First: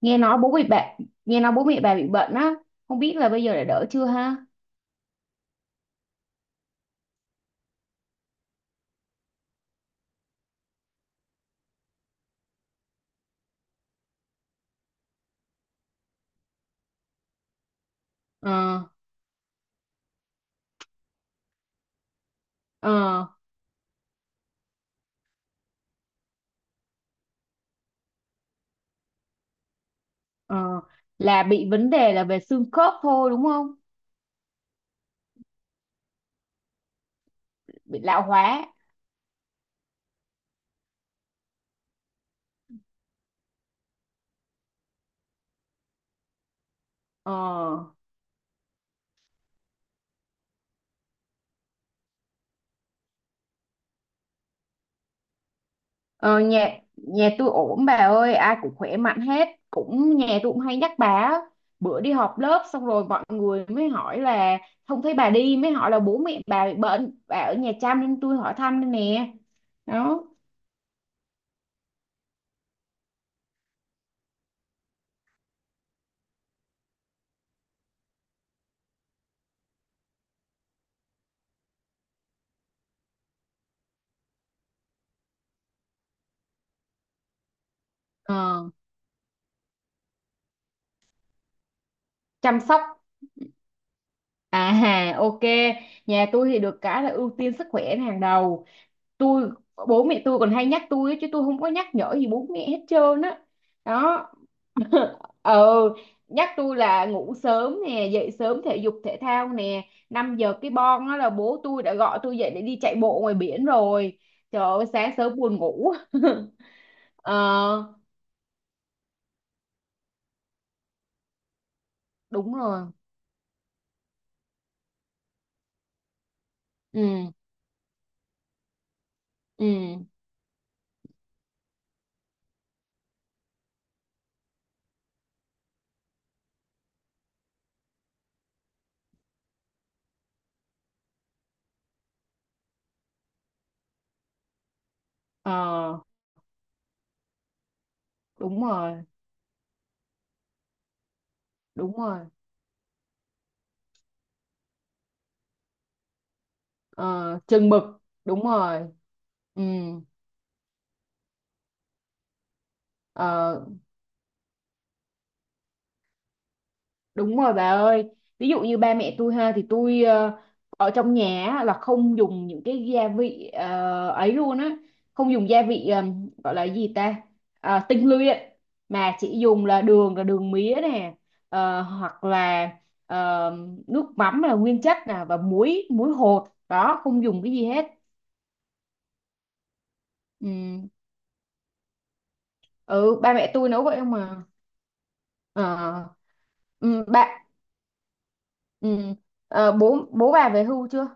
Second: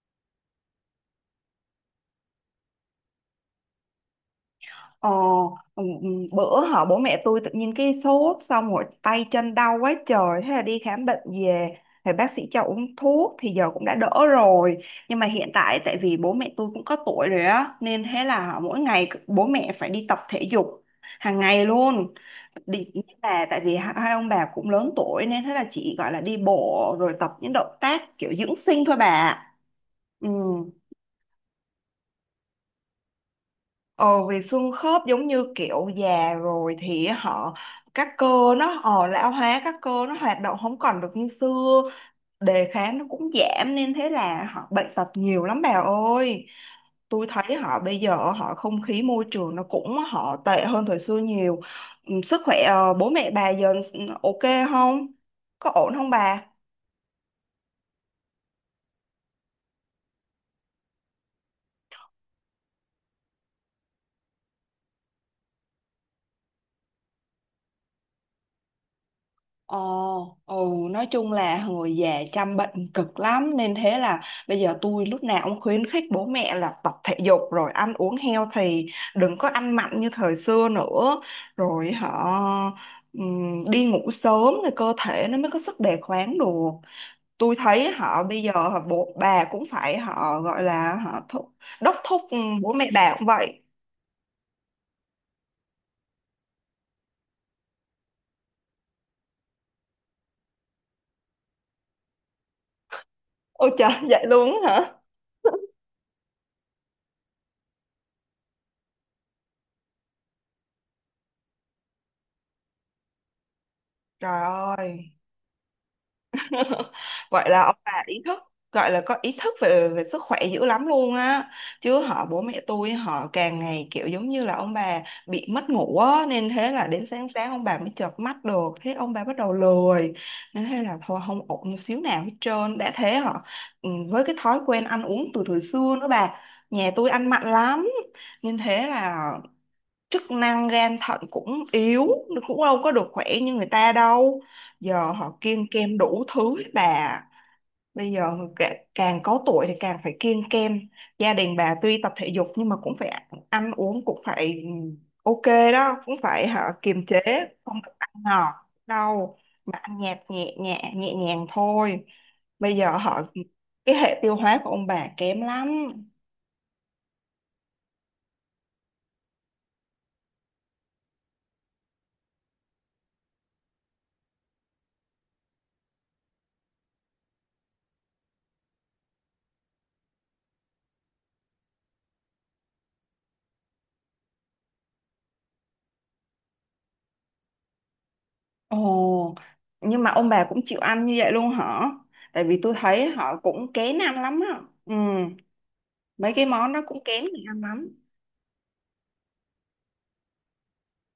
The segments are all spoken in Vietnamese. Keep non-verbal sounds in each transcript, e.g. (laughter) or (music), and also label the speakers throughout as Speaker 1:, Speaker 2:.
Speaker 1: nghe nói bố bị bạn Nghe nói bố mẹ bà bị bệnh á, không biết là bây giờ đã đỡ chưa ha.
Speaker 2: Ờ, ừ, ừ, bữa họ bố mẹ tôi tự nhiên cái sốt xong rồi tay chân đau quá trời, thế là đi khám bệnh về thì bác sĩ cho uống thuốc thì giờ cũng đã đỡ rồi. Nhưng mà hiện tại tại vì bố mẹ tôi cũng có tuổi rồi á nên thế là
Speaker 1: Ờ,
Speaker 2: mỗi ngày bố mẹ phải đi tập thể dục hàng ngày luôn. Đi
Speaker 1: ờ,
Speaker 2: nhưng mà tại vì hai hai ông bà cũng lớn tuổi nên thế là chỉ gọi là đi bộ rồi tập những động tác kiểu dưỡng sinh thôi bà. Ừ.
Speaker 1: ờ, là bị vấn đề là về xương khớp thôi đúng không?
Speaker 2: Ờ, vì xương khớp giống như kiểu già rồi thì họ
Speaker 1: Bị
Speaker 2: các
Speaker 1: lão
Speaker 2: cơ
Speaker 1: hóa.
Speaker 2: nó ờ, lão hóa, các cơ nó hoạt động không còn được như xưa, đề kháng nó cũng giảm nên thế là họ bệnh tật nhiều lắm bà ơi. Tôi thấy họ
Speaker 1: Ờ,
Speaker 2: bây giờ họ không khí môi trường nó cũng họ tệ hơn thời xưa nhiều. Ừ, sức khỏe bố mẹ bà giờ ok không, có ổn không
Speaker 1: ờ,
Speaker 2: bà?
Speaker 1: nhà nhà tôi ổn bà ơi, ai cũng khỏe mạnh hết, cũng nhà tôi cũng hay nhắc bà á. Bữa đi họp lớp xong rồi mọi người mới hỏi là không thấy bà đi, mới hỏi là bố mẹ bà bị bệnh, bà ở nhà chăm nên tôi hỏi thăm đây nè. Đó.
Speaker 2: Ồ, ừ, nói chung là người già chăm bệnh cực lắm nên thế là bây giờ tôi lúc nào cũng khuyến khích bố mẹ là tập thể dục rồi ăn uống healthy, đừng có ăn mặn như thời xưa nữa, rồi họ đi ngủ sớm thì cơ thể nó mới có sức đề kháng được. Tôi thấy họ bây giờ
Speaker 1: Ờ.
Speaker 2: họ bố bà cũng phải họ gọi là họ đốc thúc,
Speaker 1: Chăm
Speaker 2: bố
Speaker 1: sóc.
Speaker 2: mẹ bà cũng vậy.
Speaker 1: À hà, ok, nhà tôi thì được cái là ưu tiên sức khỏe là hàng đầu. Tôi, bố mẹ tôi còn hay nhắc tôi ấy, chứ tôi không có nhắc nhở gì bố mẹ hết trơn á.
Speaker 2: Ôi trời, (laughs) vậy
Speaker 1: Đó.
Speaker 2: luôn á hả?
Speaker 1: Ờ, nhắc tôi là ngủ sớm nè, dậy sớm thể dục thể thao nè. 5 giờ cái bon á là bố tôi đã gọi tôi dậy để đi chạy bộ ngoài biển rồi.
Speaker 2: Trời
Speaker 1: Trời ơi, sáng
Speaker 2: ơi.
Speaker 1: sớm buồn ngủ. (laughs)
Speaker 2: (laughs) Vậy là ông
Speaker 1: Ờ,
Speaker 2: bà ý thức, gọi là có ý thức về về sức khỏe dữ lắm luôn á, chứ họ bố
Speaker 1: đúng
Speaker 2: mẹ
Speaker 1: rồi.
Speaker 2: tôi họ càng ngày kiểu giống như là ông bà bị mất ngủ á nên thế là đến
Speaker 1: Ừ,
Speaker 2: sáng sáng ông bà mới chợp mắt được, thế ông bà bắt đầu
Speaker 1: ừ.
Speaker 2: lười nên thế là thôi, không ổn một xíu nào hết trơn. Đã thế họ, với cái thói quen ăn uống từ thời xưa nữa bà, nhà tôi ăn mặn lắm nên thế là chức năng gan thận cũng yếu, nó cũng đâu có được khỏe như người ta đâu, giờ họ kiêng kem
Speaker 1: Ờ,
Speaker 2: đủ thứ hết bà. Bây giờ
Speaker 1: đúng rồi,
Speaker 2: càng có tuổi thì càng phải kiêng kem, gia đình bà
Speaker 1: đúng
Speaker 2: tuy tập
Speaker 1: rồi.
Speaker 2: thể dục nhưng mà cũng phải ăn uống, cũng phải ok đó, cũng phải hả, kiềm chế,
Speaker 1: Ờ, chừng
Speaker 2: không
Speaker 1: mực,
Speaker 2: được ăn
Speaker 1: đúng
Speaker 2: ngọt
Speaker 1: rồi.
Speaker 2: đâu,
Speaker 1: Ừ.
Speaker 2: mà ăn nhạt, nhẹ nhẹ nhẹ nhàng thôi. Bây giờ họ
Speaker 1: Ờ,
Speaker 2: cái hệ tiêu hóa của ông bà kém lắm.
Speaker 1: đúng rồi bà ơi, ví dụ như ba mẹ tôi ha, thì tôi ở trong nhà á, là không dùng những cái gia vị ấy luôn á, không dùng gia vị gọi là gì ta. Ờ, tinh luyện, mà chỉ dùng là đường mía nè, hoặc là, ờ, nước mắm là nguyên chất nè, và muối muối hột đó, không dùng cái gì hết.
Speaker 2: Ồ, nhưng mà ông bà cũng chịu
Speaker 1: Ừ,
Speaker 2: ăn như vậy luôn hả? Tại vì tôi thấy
Speaker 1: ừ, ba
Speaker 2: họ
Speaker 1: mẹ tôi
Speaker 2: cũng
Speaker 1: nấu vậy
Speaker 2: kén
Speaker 1: không
Speaker 2: ăn lắm
Speaker 1: mà.
Speaker 2: á. Ừ,
Speaker 1: Ờ,
Speaker 2: mấy cái món đó cũng
Speaker 1: ừ,
Speaker 2: kén
Speaker 1: bạn,
Speaker 2: người ăn lắm.
Speaker 1: ừ, bố bố bà về hưu chưa?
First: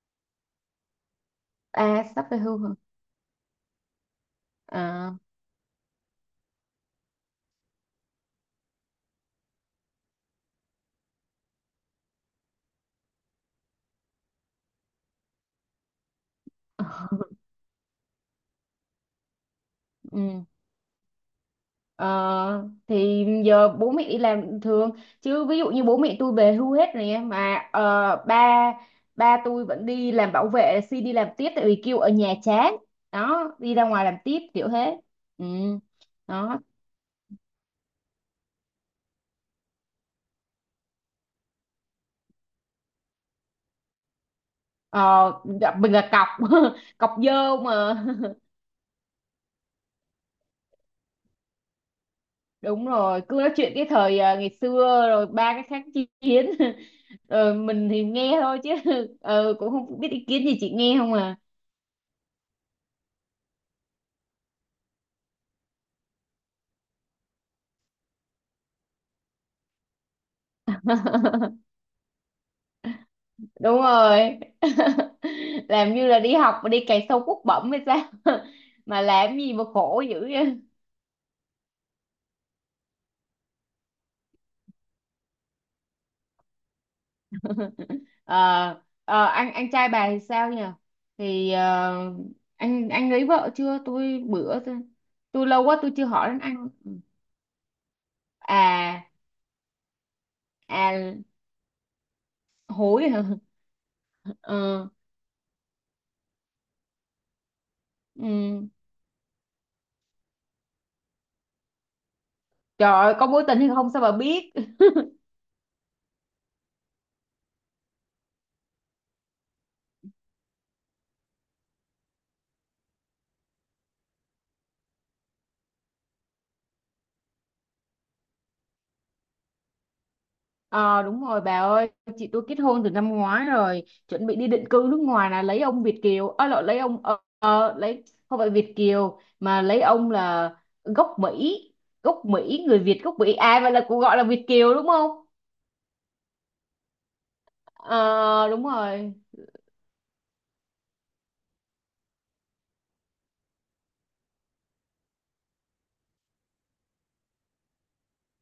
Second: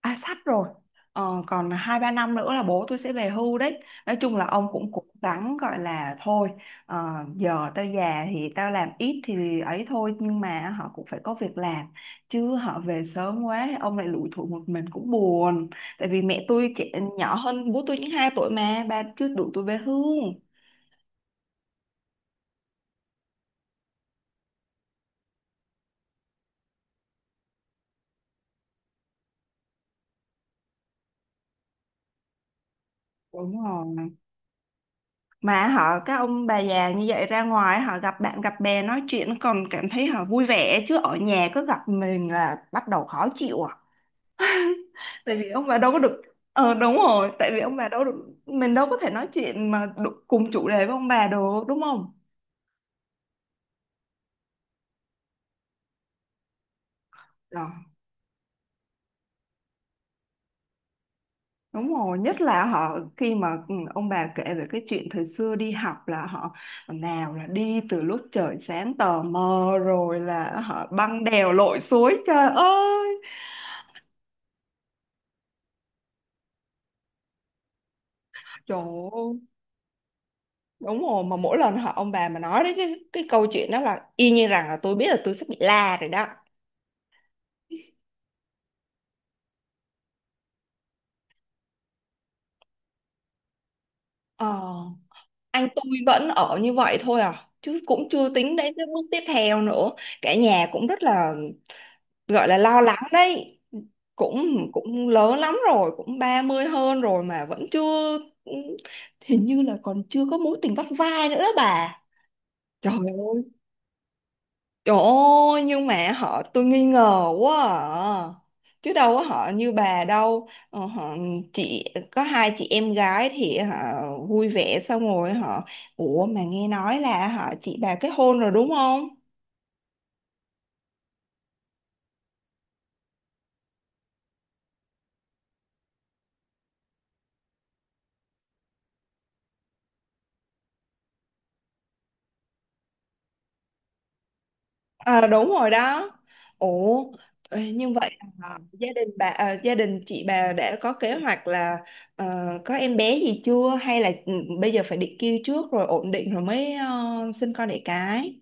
Speaker 2: À, sắp rồi. Ờ, còn hai
Speaker 1: À
Speaker 2: ba
Speaker 1: sắp
Speaker 2: năm
Speaker 1: về
Speaker 2: nữa
Speaker 1: hưu
Speaker 2: là
Speaker 1: hả?
Speaker 2: bố tôi sẽ về hưu đấy. Nói chung là ông cũng cố
Speaker 1: À,
Speaker 2: gắng gọi là thôi, ờ, giờ tao già thì tao làm ít thì ấy thôi. Nhưng mà họ cũng phải có việc làm. Chứ họ về sớm quá, ông lại lủi thủi một mình cũng buồn. Tại vì mẹ tôi trẻ,
Speaker 1: ờ,
Speaker 2: nhỏ hơn bố tôi những 2 tuổi mà, bà chưa đủ tuổi về hưu.
Speaker 1: ừ. Ờ, thì giờ bố mẹ đi làm thường, chứ ví dụ như bố mẹ tôi về hưu hết rồi nha, mà ba ba tôi vẫn đi làm bảo vệ, xin đi làm tiếp, tại vì kêu ở nhà chán đó,
Speaker 2: Đúng
Speaker 1: đi ra ngoài
Speaker 2: rồi.
Speaker 1: làm tiếp kiểu thế. Ừ.
Speaker 2: Mà họ các ông bà
Speaker 1: Đó.
Speaker 2: già như vậy ra ngoài họ gặp bạn gặp bè nói chuyện còn cảm thấy họ vui vẻ, chứ ở nhà cứ gặp mình là bắt đầu khó chịu à.
Speaker 1: Ờ,
Speaker 2: Tại vì ông
Speaker 1: gặp
Speaker 2: bà đâu
Speaker 1: mình
Speaker 2: có
Speaker 1: là
Speaker 2: được.
Speaker 1: cọc
Speaker 2: Ờ đúng
Speaker 1: (laughs) cọc
Speaker 2: rồi, tại
Speaker 1: dơ
Speaker 2: vì ông bà đâu
Speaker 1: mà.
Speaker 2: được,
Speaker 1: (laughs)
Speaker 2: mình đâu có thể nói chuyện mà cùng chủ đề với ông bà được, đúng không?
Speaker 1: Đúng rồi, cứ nói chuyện cái thời ngày xưa rồi ba cái kháng chiến. (laughs) Rồi
Speaker 2: Đó,
Speaker 1: mình thì nghe thôi chứ. (laughs) Ờ, cũng không biết ý kiến gì, chị nghe không à.
Speaker 2: đúng rồi, nhất là họ khi mà ông bà kể về cái chuyện thời xưa đi học là họ, nào là đi từ lúc trời sáng tờ mờ rồi là họ băng đèo
Speaker 1: (laughs)
Speaker 2: lội suối, trời ơi.
Speaker 1: Đúng rồi. (laughs) Làm như là đi học mà đi cày sâu cuốc bẩm hay sao. (laughs) Mà làm
Speaker 2: Trời,
Speaker 1: gì mà khổ dữ vậy.
Speaker 2: đúng rồi, mà mỗi lần họ ông bà mà nói đến cái câu chuyện đó là y như rằng là tôi biết là tôi sắp bị la rồi đó.
Speaker 1: Ờ, ờ, anh trai bà thì sao nhỉ? Thì ờ, anh lấy vợ chưa, tôi
Speaker 2: Ờ,
Speaker 1: bữa tôi lâu
Speaker 2: anh
Speaker 1: quá
Speaker 2: tôi
Speaker 1: tôi chưa
Speaker 2: vẫn
Speaker 1: hỏi đến
Speaker 2: ở
Speaker 1: anh.
Speaker 2: như vậy thôi à, chứ cũng chưa tính đến cái bước
Speaker 1: À,
Speaker 2: tiếp theo nữa, cả nhà cũng rất
Speaker 1: à,
Speaker 2: là gọi là lo lắng
Speaker 1: hối hả. (laughs)
Speaker 2: đấy, cũng
Speaker 1: Ờ,
Speaker 2: cũng lớn lắm rồi, cũng 30 hơn rồi mà vẫn chưa,
Speaker 1: ừ.
Speaker 2: hình như là còn chưa có mối tình vắt vai nữa đó bà.
Speaker 1: Trời
Speaker 2: Trời
Speaker 1: ơi, có
Speaker 2: ơi.
Speaker 1: mối tình hay không sao bà biết.
Speaker 2: Trời ơi, nhưng mà họ tôi nghi ngờ quá à. Chứ đâu có họ như bà đâu. Ờ, họ chị có hai chị em gái thì họ vui vẻ, xong rồi họ, ủa mà nghe nói là họ chị bà kết hôn rồi đúng không?
Speaker 1: Ờ đúng rồi bà ơi, chị tôi kết hôn từ năm ngoái rồi, chuẩn bị đi định cư nước ngoài, là lấy ông Việt kiều, à, lộn, lấy ông, ờ, ờ, lấy không phải Việt kiều, mà lấy ông là gốc Mỹ, gốc Mỹ, người Việt gốc Mỹ. À vậy là cũng gọi là Việt kiều đúng không?
Speaker 2: Ờ đúng rồi đó. Ủa ê, như vậy
Speaker 1: Ờ
Speaker 2: là
Speaker 1: đúng
Speaker 2: gia đình
Speaker 1: rồi.
Speaker 2: bà gia đình chị bà đã có kế hoạch là ờ, có em bé gì chưa, hay là bây giờ phải định kêu trước rồi ổn định rồi mới sinh con đẻ cái?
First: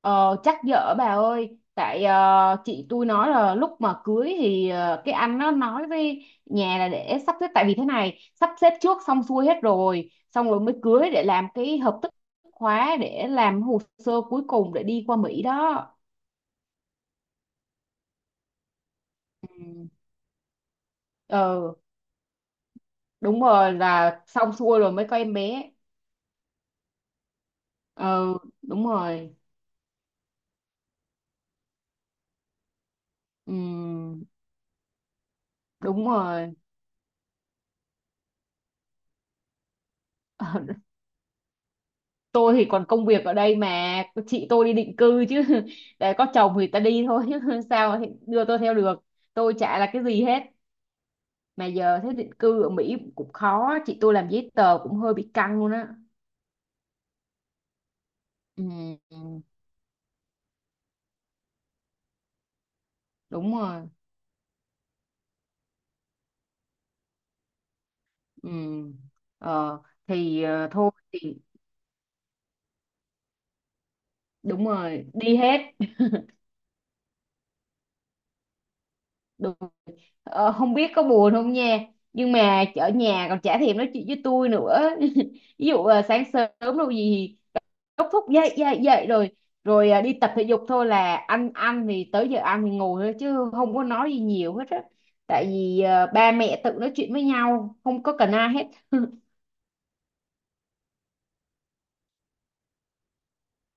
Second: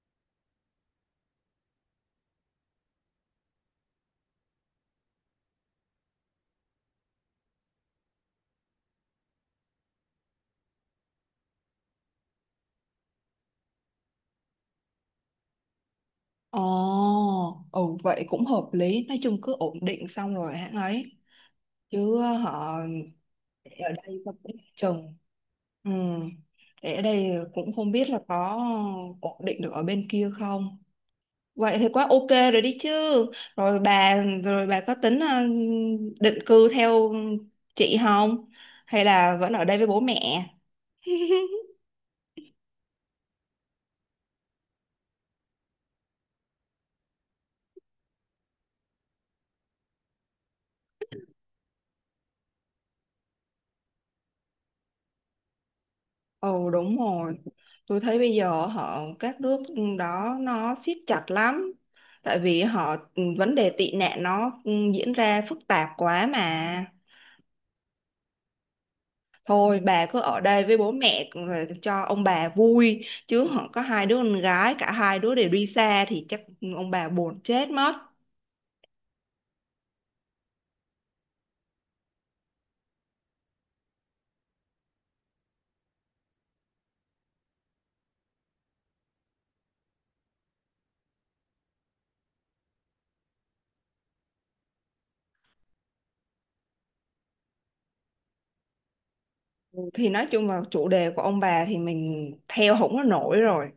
Speaker 1: Ờ, chắc dở bà ơi, tại ờ, chị tôi nói là lúc mà cưới thì ờ, cái anh nó nói với nhà là để sắp xếp, tại vì thế này sắp xếp trước xong xuôi hết rồi, xong rồi mới cưới để làm cái hợp thức khóa, để làm hồ sơ cuối cùng để đi qua Mỹ đó.
Speaker 2: Ồ, ừ vậy cũng hợp lý, nói chung cứ
Speaker 1: Ừ.
Speaker 2: ổn định xong rồi hãng ấy,
Speaker 1: Ờ
Speaker 2: chứ họ
Speaker 1: đúng
Speaker 2: để
Speaker 1: rồi,
Speaker 2: ở
Speaker 1: là
Speaker 2: đây sao cũng
Speaker 1: xong xuôi rồi mới
Speaker 2: chừng.
Speaker 1: có em bé.
Speaker 2: Ừ, để ở đây cũng không biết là
Speaker 1: Ờ
Speaker 2: có
Speaker 1: đúng rồi.
Speaker 2: ổn định được ở bên kia không. Vậy thì quá ok rồi đi chứ.
Speaker 1: Ừ,
Speaker 2: Rồi bà, rồi bà có tính
Speaker 1: đúng
Speaker 2: định
Speaker 1: rồi.
Speaker 2: cư theo chị không? Hay là vẫn ở đây với bố mẹ?
Speaker 1: (laughs)
Speaker 2: (laughs)
Speaker 1: Tôi thì còn công việc ở đây mà, chị tôi đi định cư chứ. (laughs) Để có chồng thì ta đi thôi chứ, (laughs) sao thì đưa tôi theo được, tôi chả là cái gì hết. Mà giờ thế định cư ở Mỹ cũng khó, chị tôi làm giấy tờ cũng hơi bị căng luôn á.
Speaker 2: Ồ đúng rồi, tôi thấy bây
Speaker 1: Ừ,
Speaker 2: giờ họ
Speaker 1: ừ,
Speaker 2: các nước đó nó siết chặt lắm, tại vì họ vấn
Speaker 1: đúng
Speaker 2: đề
Speaker 1: rồi,
Speaker 2: tị nạn nó diễn ra phức tạp quá mà.
Speaker 1: ừ. Ờ,
Speaker 2: Thôi bà cứ ở
Speaker 1: thì
Speaker 2: đây
Speaker 1: ờ,
Speaker 2: với
Speaker 1: thôi
Speaker 2: bố mẹ
Speaker 1: thì,
Speaker 2: rồi cho ông bà vui, chứ họ có hai đứa con
Speaker 1: đúng
Speaker 2: gái, cả
Speaker 1: rồi,
Speaker 2: hai đứa
Speaker 1: đi
Speaker 2: đều
Speaker 1: hết.
Speaker 2: đi xa thì chắc ông bà buồn chết mất.
Speaker 1: Đúng. Ờ, không biết có buồn không nha, nhưng mà ở nhà còn chả thèm nói chuyện với tôi nữa. (laughs) Ví dụ ờ, sáng sớm, đâu gì, đốc thúc dậy dậy dậy rồi, rồi à, đi tập thể dục thôi, là ăn ăn thì tới giờ ăn thì ngồi thôi chứ không có nói gì nhiều hết á, tại vì à, ba mẹ tự nói chuyện với nhau không có cần ai hết. (laughs)
Speaker 2: Ừ, thì nói chung là chủ đề của ông bà thì mình theo không có nổi rồi,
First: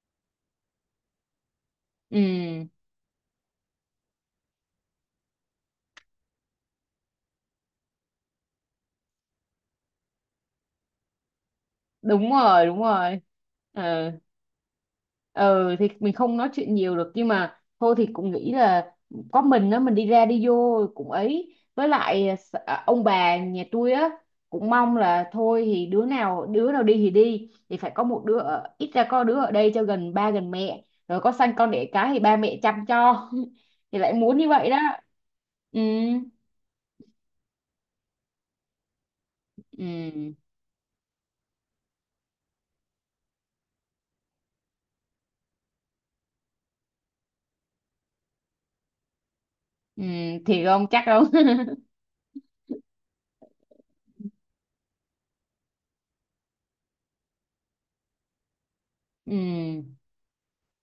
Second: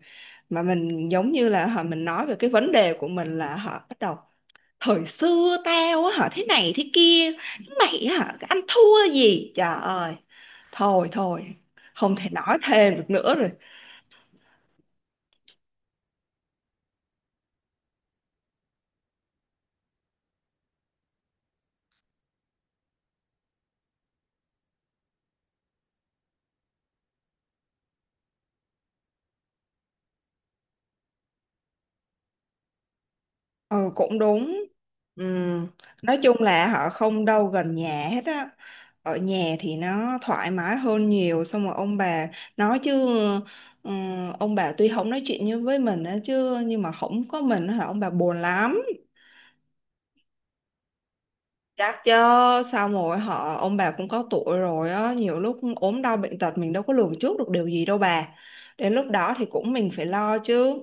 Speaker 2: mà mình giống như là họ mình
Speaker 1: Ừ
Speaker 2: nói về cái vấn đề của mình là họ bắt đầu thời xưa tao á hả thế này thế kia, mày á hả ăn thua gì, trời ơi, thôi thôi, không
Speaker 1: đúng
Speaker 2: thể nói
Speaker 1: rồi, đúng
Speaker 2: thêm được
Speaker 1: rồi.
Speaker 2: nữa rồi.
Speaker 1: Ừ, ừ, thì mình không nói chuyện nhiều được, nhưng mà thôi thì cũng nghĩ là có mình á, mình đi ra đi vô cũng ấy, với lại à, ông bà nhà tôi á cũng mong là thôi thì đứa nào đi thì đi, thì phải có một đứa ở, ít ra có đứa ở đây cho gần ba gần mẹ, rồi có sanh con đẻ cái thì ba mẹ chăm cho.
Speaker 2: Ừ
Speaker 1: (laughs) Thì lại
Speaker 2: cũng
Speaker 1: muốn như
Speaker 2: đúng.
Speaker 1: vậy đó.
Speaker 2: Ừ.
Speaker 1: Ừ,
Speaker 2: Nói chung là họ không đâu gần nhà hết á, ở nhà thì nó
Speaker 1: ừ,
Speaker 2: thoải mái hơn nhiều, xong rồi ông bà nói chứ, ừ, ông bà tuy không nói chuyện như với mình á chứ nhưng mà không có mình á hả ông bà buồn lắm.
Speaker 1: ừ, thì không chắc đâu. (laughs)
Speaker 2: Chắc chứ, sao mà hỏi, họ ông bà cũng có tuổi rồi á, nhiều lúc ốm đau bệnh tật mình đâu có lường trước được điều gì đâu bà, đến lúc đó thì cũng mình
Speaker 1: Ừ
Speaker 2: phải lo chứ.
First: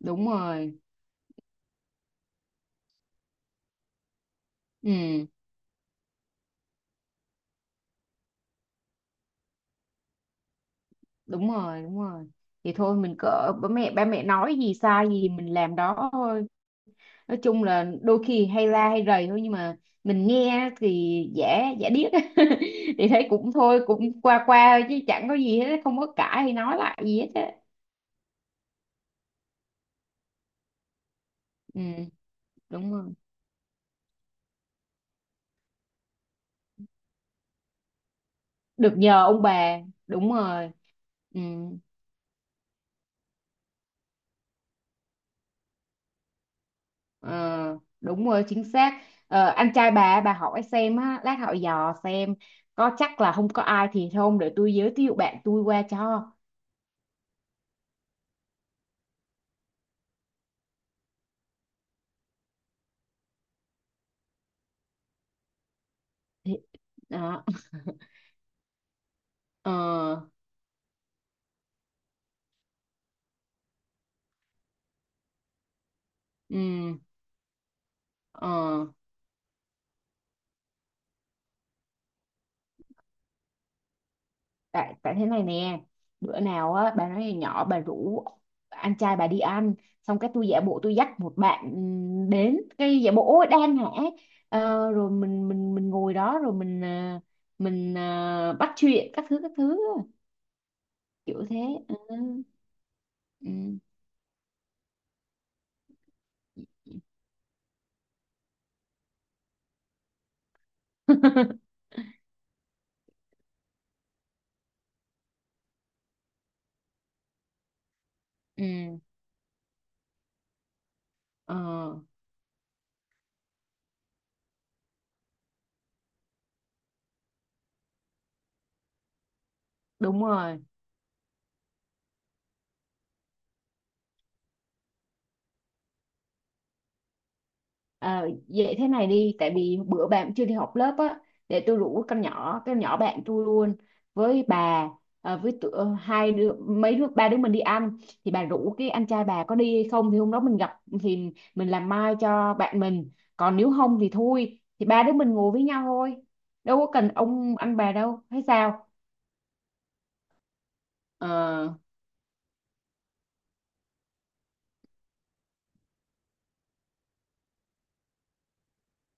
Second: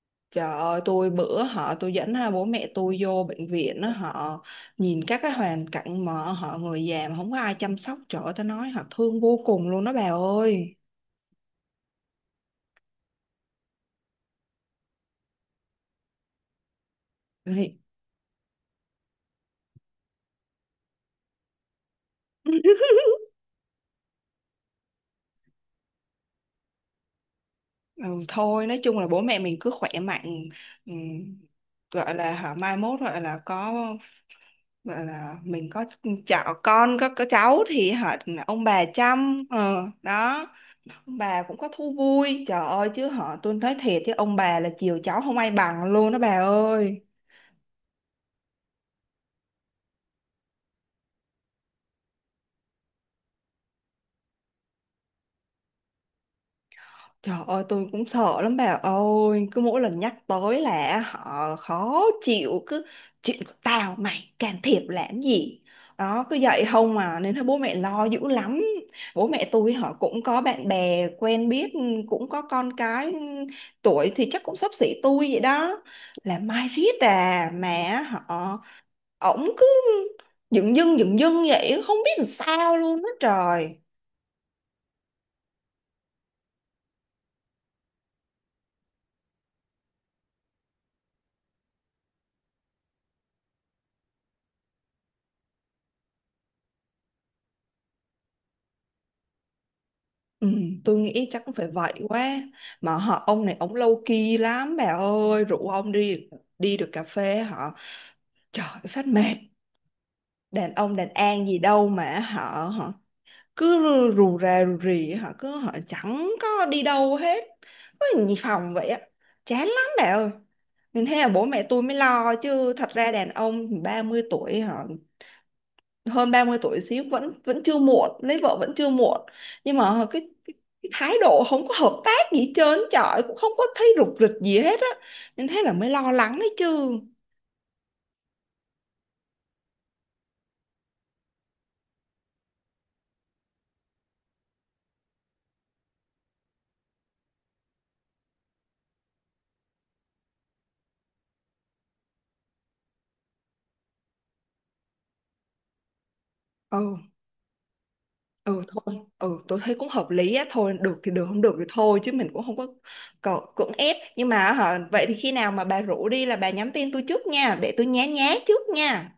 Speaker 1: đúng
Speaker 2: Trời
Speaker 1: rồi,
Speaker 2: ơi, tôi bữa họ tôi dẫn hai bố mẹ tôi vô bệnh viện á, họ nhìn các
Speaker 1: ừ,
Speaker 2: cái hoàn cảnh mà họ người già mà không có ai chăm sóc, trời ơi tôi nói họ thương vô cùng luôn đó bà ơi.
Speaker 1: đúng rồi, đúng rồi. Thì thôi mình cỡ ba mẹ nói gì sai gì thì mình làm đó thôi, nói chung
Speaker 2: Thì-
Speaker 1: là đôi khi hay la hay rầy thôi, nhưng mà mình nghe thì giả giả điếc,
Speaker 2: (laughs)
Speaker 1: (laughs) thì thấy cũng thôi, cũng qua qua chứ chẳng có gì hết, không có cãi hay nói lại gì hết á.
Speaker 2: ừ, thôi nói chung là bố mẹ mình cứ khỏe mạnh, ừ,
Speaker 1: Ừ
Speaker 2: gọi là họ mai
Speaker 1: đúng
Speaker 2: mốt
Speaker 1: rồi,
Speaker 2: gọi là có, gọi là mình có cháu con, có cháu thì họ ông bà
Speaker 1: được nhờ ông
Speaker 2: chăm
Speaker 1: bà, đúng
Speaker 2: đó,
Speaker 1: rồi.
Speaker 2: ông
Speaker 1: Ừ,
Speaker 2: bà cũng có thú vui, trời ơi chứ họ tôi nói thiệt chứ ông bà là chiều cháu không ai bằng luôn đó bà ơi.
Speaker 1: ờ, đúng rồi chính xác. Ờ, anh trai bà hỏi xem á, lát hỏi dò xem có chắc là không có ai, thì không để tôi giới thiệu bạn tôi qua cho.
Speaker 2: Trời ơi tôi cũng sợ lắm bà ơi. Cứ mỗi lần nhắc tới là họ khó chịu, cứ chuyện của tao mày can thiệp làm gì, đó cứ
Speaker 1: Thế-
Speaker 2: vậy không mà, nên thấy
Speaker 1: Đó.
Speaker 2: bố mẹ lo dữ
Speaker 1: (laughs)
Speaker 2: lắm. Bố mẹ tôi
Speaker 1: Ờ,
Speaker 2: họ cũng có bạn bè quen biết, cũng có con cái, tuổi thì chắc cũng xấp xỉ tôi vậy đó, là mai
Speaker 1: ừm,
Speaker 2: riết à, mà
Speaker 1: ờ,
Speaker 2: họ ổng cứ, dựng dưng dựng dưng vậy, không biết làm sao luôn đó trời.
Speaker 1: tại tại thế này nè, bữa nào á bà nói là nhỏ, bà rủ anh trai bà đi ăn, xong cái tôi giả bộ tôi dắt một bạn, đến cái giả bộ ôi đang hả. Ờ, rồi mình ngồi đó rồi mình ờ, bắt chuyện các thứ
Speaker 2: Ừ, tôi nghĩ chắc
Speaker 1: kiểu
Speaker 2: cũng
Speaker 1: thế.
Speaker 2: phải vậy
Speaker 1: Ừ.
Speaker 2: quá, mà họ ông này ông
Speaker 1: Ừ.
Speaker 2: low key lắm bà ơi, rủ ông đi, đi được cà phê họ trời phát mệt, đàn ông đàn an gì
Speaker 1: (laughs)
Speaker 2: đâu mà họ họ cứ rù rà rù rì, họ cứ họ chẳng có đi đâu hết, cứ nhì phòng vậy
Speaker 1: Ừ.
Speaker 2: á, chán lắm bà ơi, nên thế là bố
Speaker 1: Ờ,
Speaker 2: mẹ tôi mới lo chứ, thật ra đàn ông 30 tuổi họ hơn 30 tuổi xíu vẫn vẫn chưa muộn lấy vợ vẫn chưa muộn, nhưng mà
Speaker 1: đúng
Speaker 2: cái, cái,
Speaker 1: rồi.
Speaker 2: cái thái độ không có hợp tác gì hết trơn trời, cũng không có thấy rục rịch gì hết á, nên thế là mới lo lắng đấy chứ.
Speaker 1: Ờ, vậy thế này đi, tại vì bữa bạn chưa đi học lớp á, để tôi rủ con nhỏ bạn tôi luôn với bà, với tụi, ờ, hai đứa mấy đứa ba đứa mình đi ăn, thì bà rủ cái anh trai bà có đi hay không, thì hôm đó mình gặp thì mình làm mai cho bạn mình, còn nếu không thì thôi thì ba đứa mình ngồi với nhau thôi, đâu có
Speaker 2: Ừ,
Speaker 1: cần ông anh bà đâu hay
Speaker 2: ừ
Speaker 1: sao.
Speaker 2: thôi, ừ tôi thấy cũng hợp lý á, thôi được thì được không được thì
Speaker 1: Ờ,
Speaker 2: thôi chứ mình cũng không có cưỡng ép, nhưng mà hả, vậy thì khi nào mà bà rủ đi là bà nhắn tin tôi trước nha, để tôi nhá nhá trước nha.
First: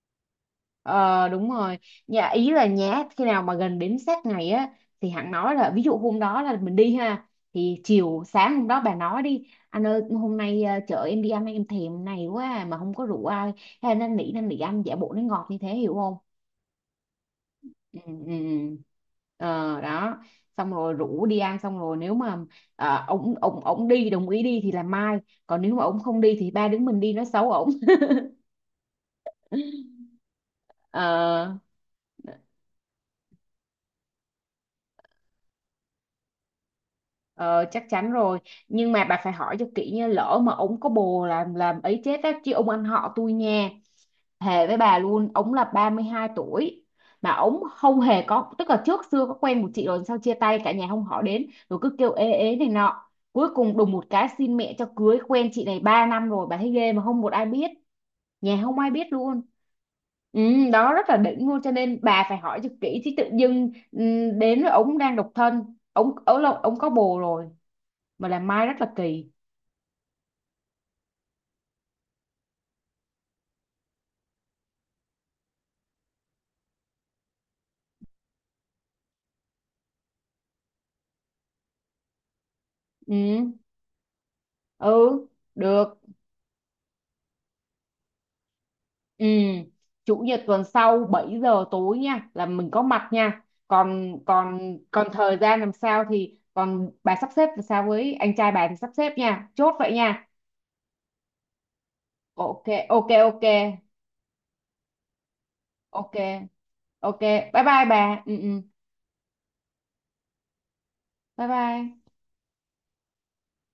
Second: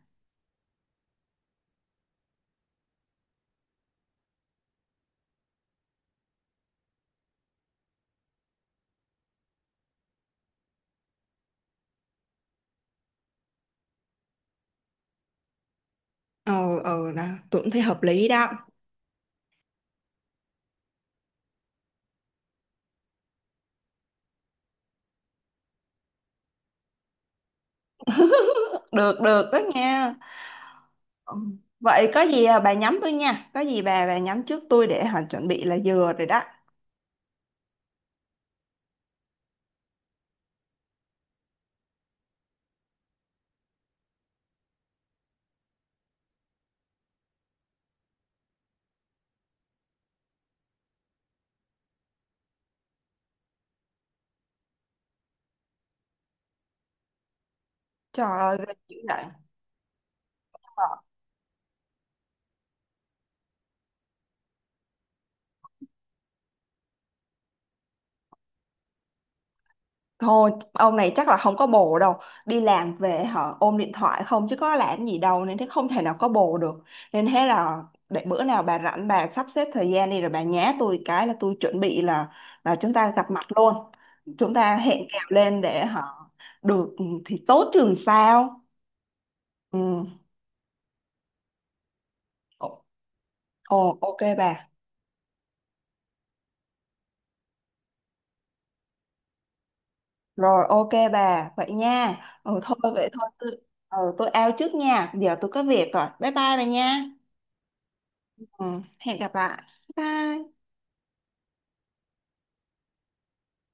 Speaker 1: Ờ đúng rồi, nhà ý là nhá khi nào mà gần đến sát ngày á, thì hẳn nói là ví dụ hôm đó là mình đi ha, thì chiều sáng hôm đó bà nói đi anh ơi hôm nay à, chợ em đi ăn em thèm này quá à, mà không có rượu ai hay nên nỉ anh giả bộ nó ngọt như thế hiểu không.
Speaker 2: Ờ, ừ, ừ đó, tôi cũng thấy
Speaker 1: Ừ,
Speaker 2: hợp
Speaker 1: ừ,
Speaker 2: lý đó.
Speaker 1: ừ. Ờ đó, xong rồi rủ đi ăn, xong rồi nếu mà à, ổng ổng ổng đi, đồng ý đi thì là mai, còn nếu mà ổng không đi thì ba đứa mình đi nói xấu ổng.
Speaker 2: Được được đó nha.
Speaker 1: (laughs) Ờ.
Speaker 2: Ừ. Vậy có gì à, bà nhắm tôi nha, có gì bà nhắm trước tôi để họ chuẩn bị là vừa rồi đó.
Speaker 1: Ờ, chắc chắn rồi. Nhưng mà bà phải hỏi cho kỹ nha, lỡ mà ổng có bồ làm ấy chết á, chứ ông anh họ tôi nha, thề với bà luôn, ổng là 32 tuổi mà ổng không hề có, tức là trước xưa có quen một chị rồi sau chia tay, cả nhà không hỏi đến, rồi cứ kêu ế ế này nọ, cuối cùng đùng một cái xin mẹ cho cưới, quen chị này 3 năm rồi bà thấy ghê, mà không một ai biết,
Speaker 2: Trời ơi
Speaker 1: nhà
Speaker 2: ghê
Speaker 1: không ai
Speaker 2: dữ
Speaker 1: biết
Speaker 2: vậy.
Speaker 1: luôn. Ừ,
Speaker 2: Ờ.
Speaker 1: đó rất là đỉnh luôn, cho nên bà phải hỏi cho kỹ, chứ tự dưng ừ, đến với ổng đang độc thân, ổng ổng là- ổng có bồ rồi mà làm mai rất là kỳ.
Speaker 2: Thôi ông này chắc là không có bồ đâu, đi làm về họ ôm điện thoại không, chứ có làm gì đâu, nên thế không thể nào có bồ được. Nên thế là để bữa nào bà rảnh bà sắp xếp thời gian đi, rồi bà nhá tôi cái là tôi chuẩn bị, là chúng ta
Speaker 1: Ừ,
Speaker 2: gặp mặt luôn, chúng ta hẹn kèo
Speaker 1: ừ,
Speaker 2: lên để
Speaker 1: được,
Speaker 2: họ. Được, ừ, thì tốt chừng sao.
Speaker 1: ừ.
Speaker 2: Ừ.
Speaker 1: Chủ nhật tuần sau 7 giờ tối nha, là
Speaker 2: Ồ,
Speaker 1: mình có mặt nha.
Speaker 2: ồ, ok
Speaker 1: Còn còn
Speaker 2: bà.
Speaker 1: còn thời gian làm sao thì còn bà sắp xếp làm sao với anh trai bà thì sắp xếp nha, chốt vậy nha.
Speaker 2: Rồi ok bà, vậy nha. Ừ
Speaker 1: Ok,
Speaker 2: thôi vậy
Speaker 1: ok,
Speaker 2: thôi,
Speaker 1: ok,
Speaker 2: tôi out trước nha. Giờ tôi có việc rồi.
Speaker 1: ok,
Speaker 2: Bye bye bà nha.
Speaker 1: ok, bye bye bà, ừ, ừ,
Speaker 2: Ừ, hẹn gặp lại. Bye.
Speaker 1: bye bye.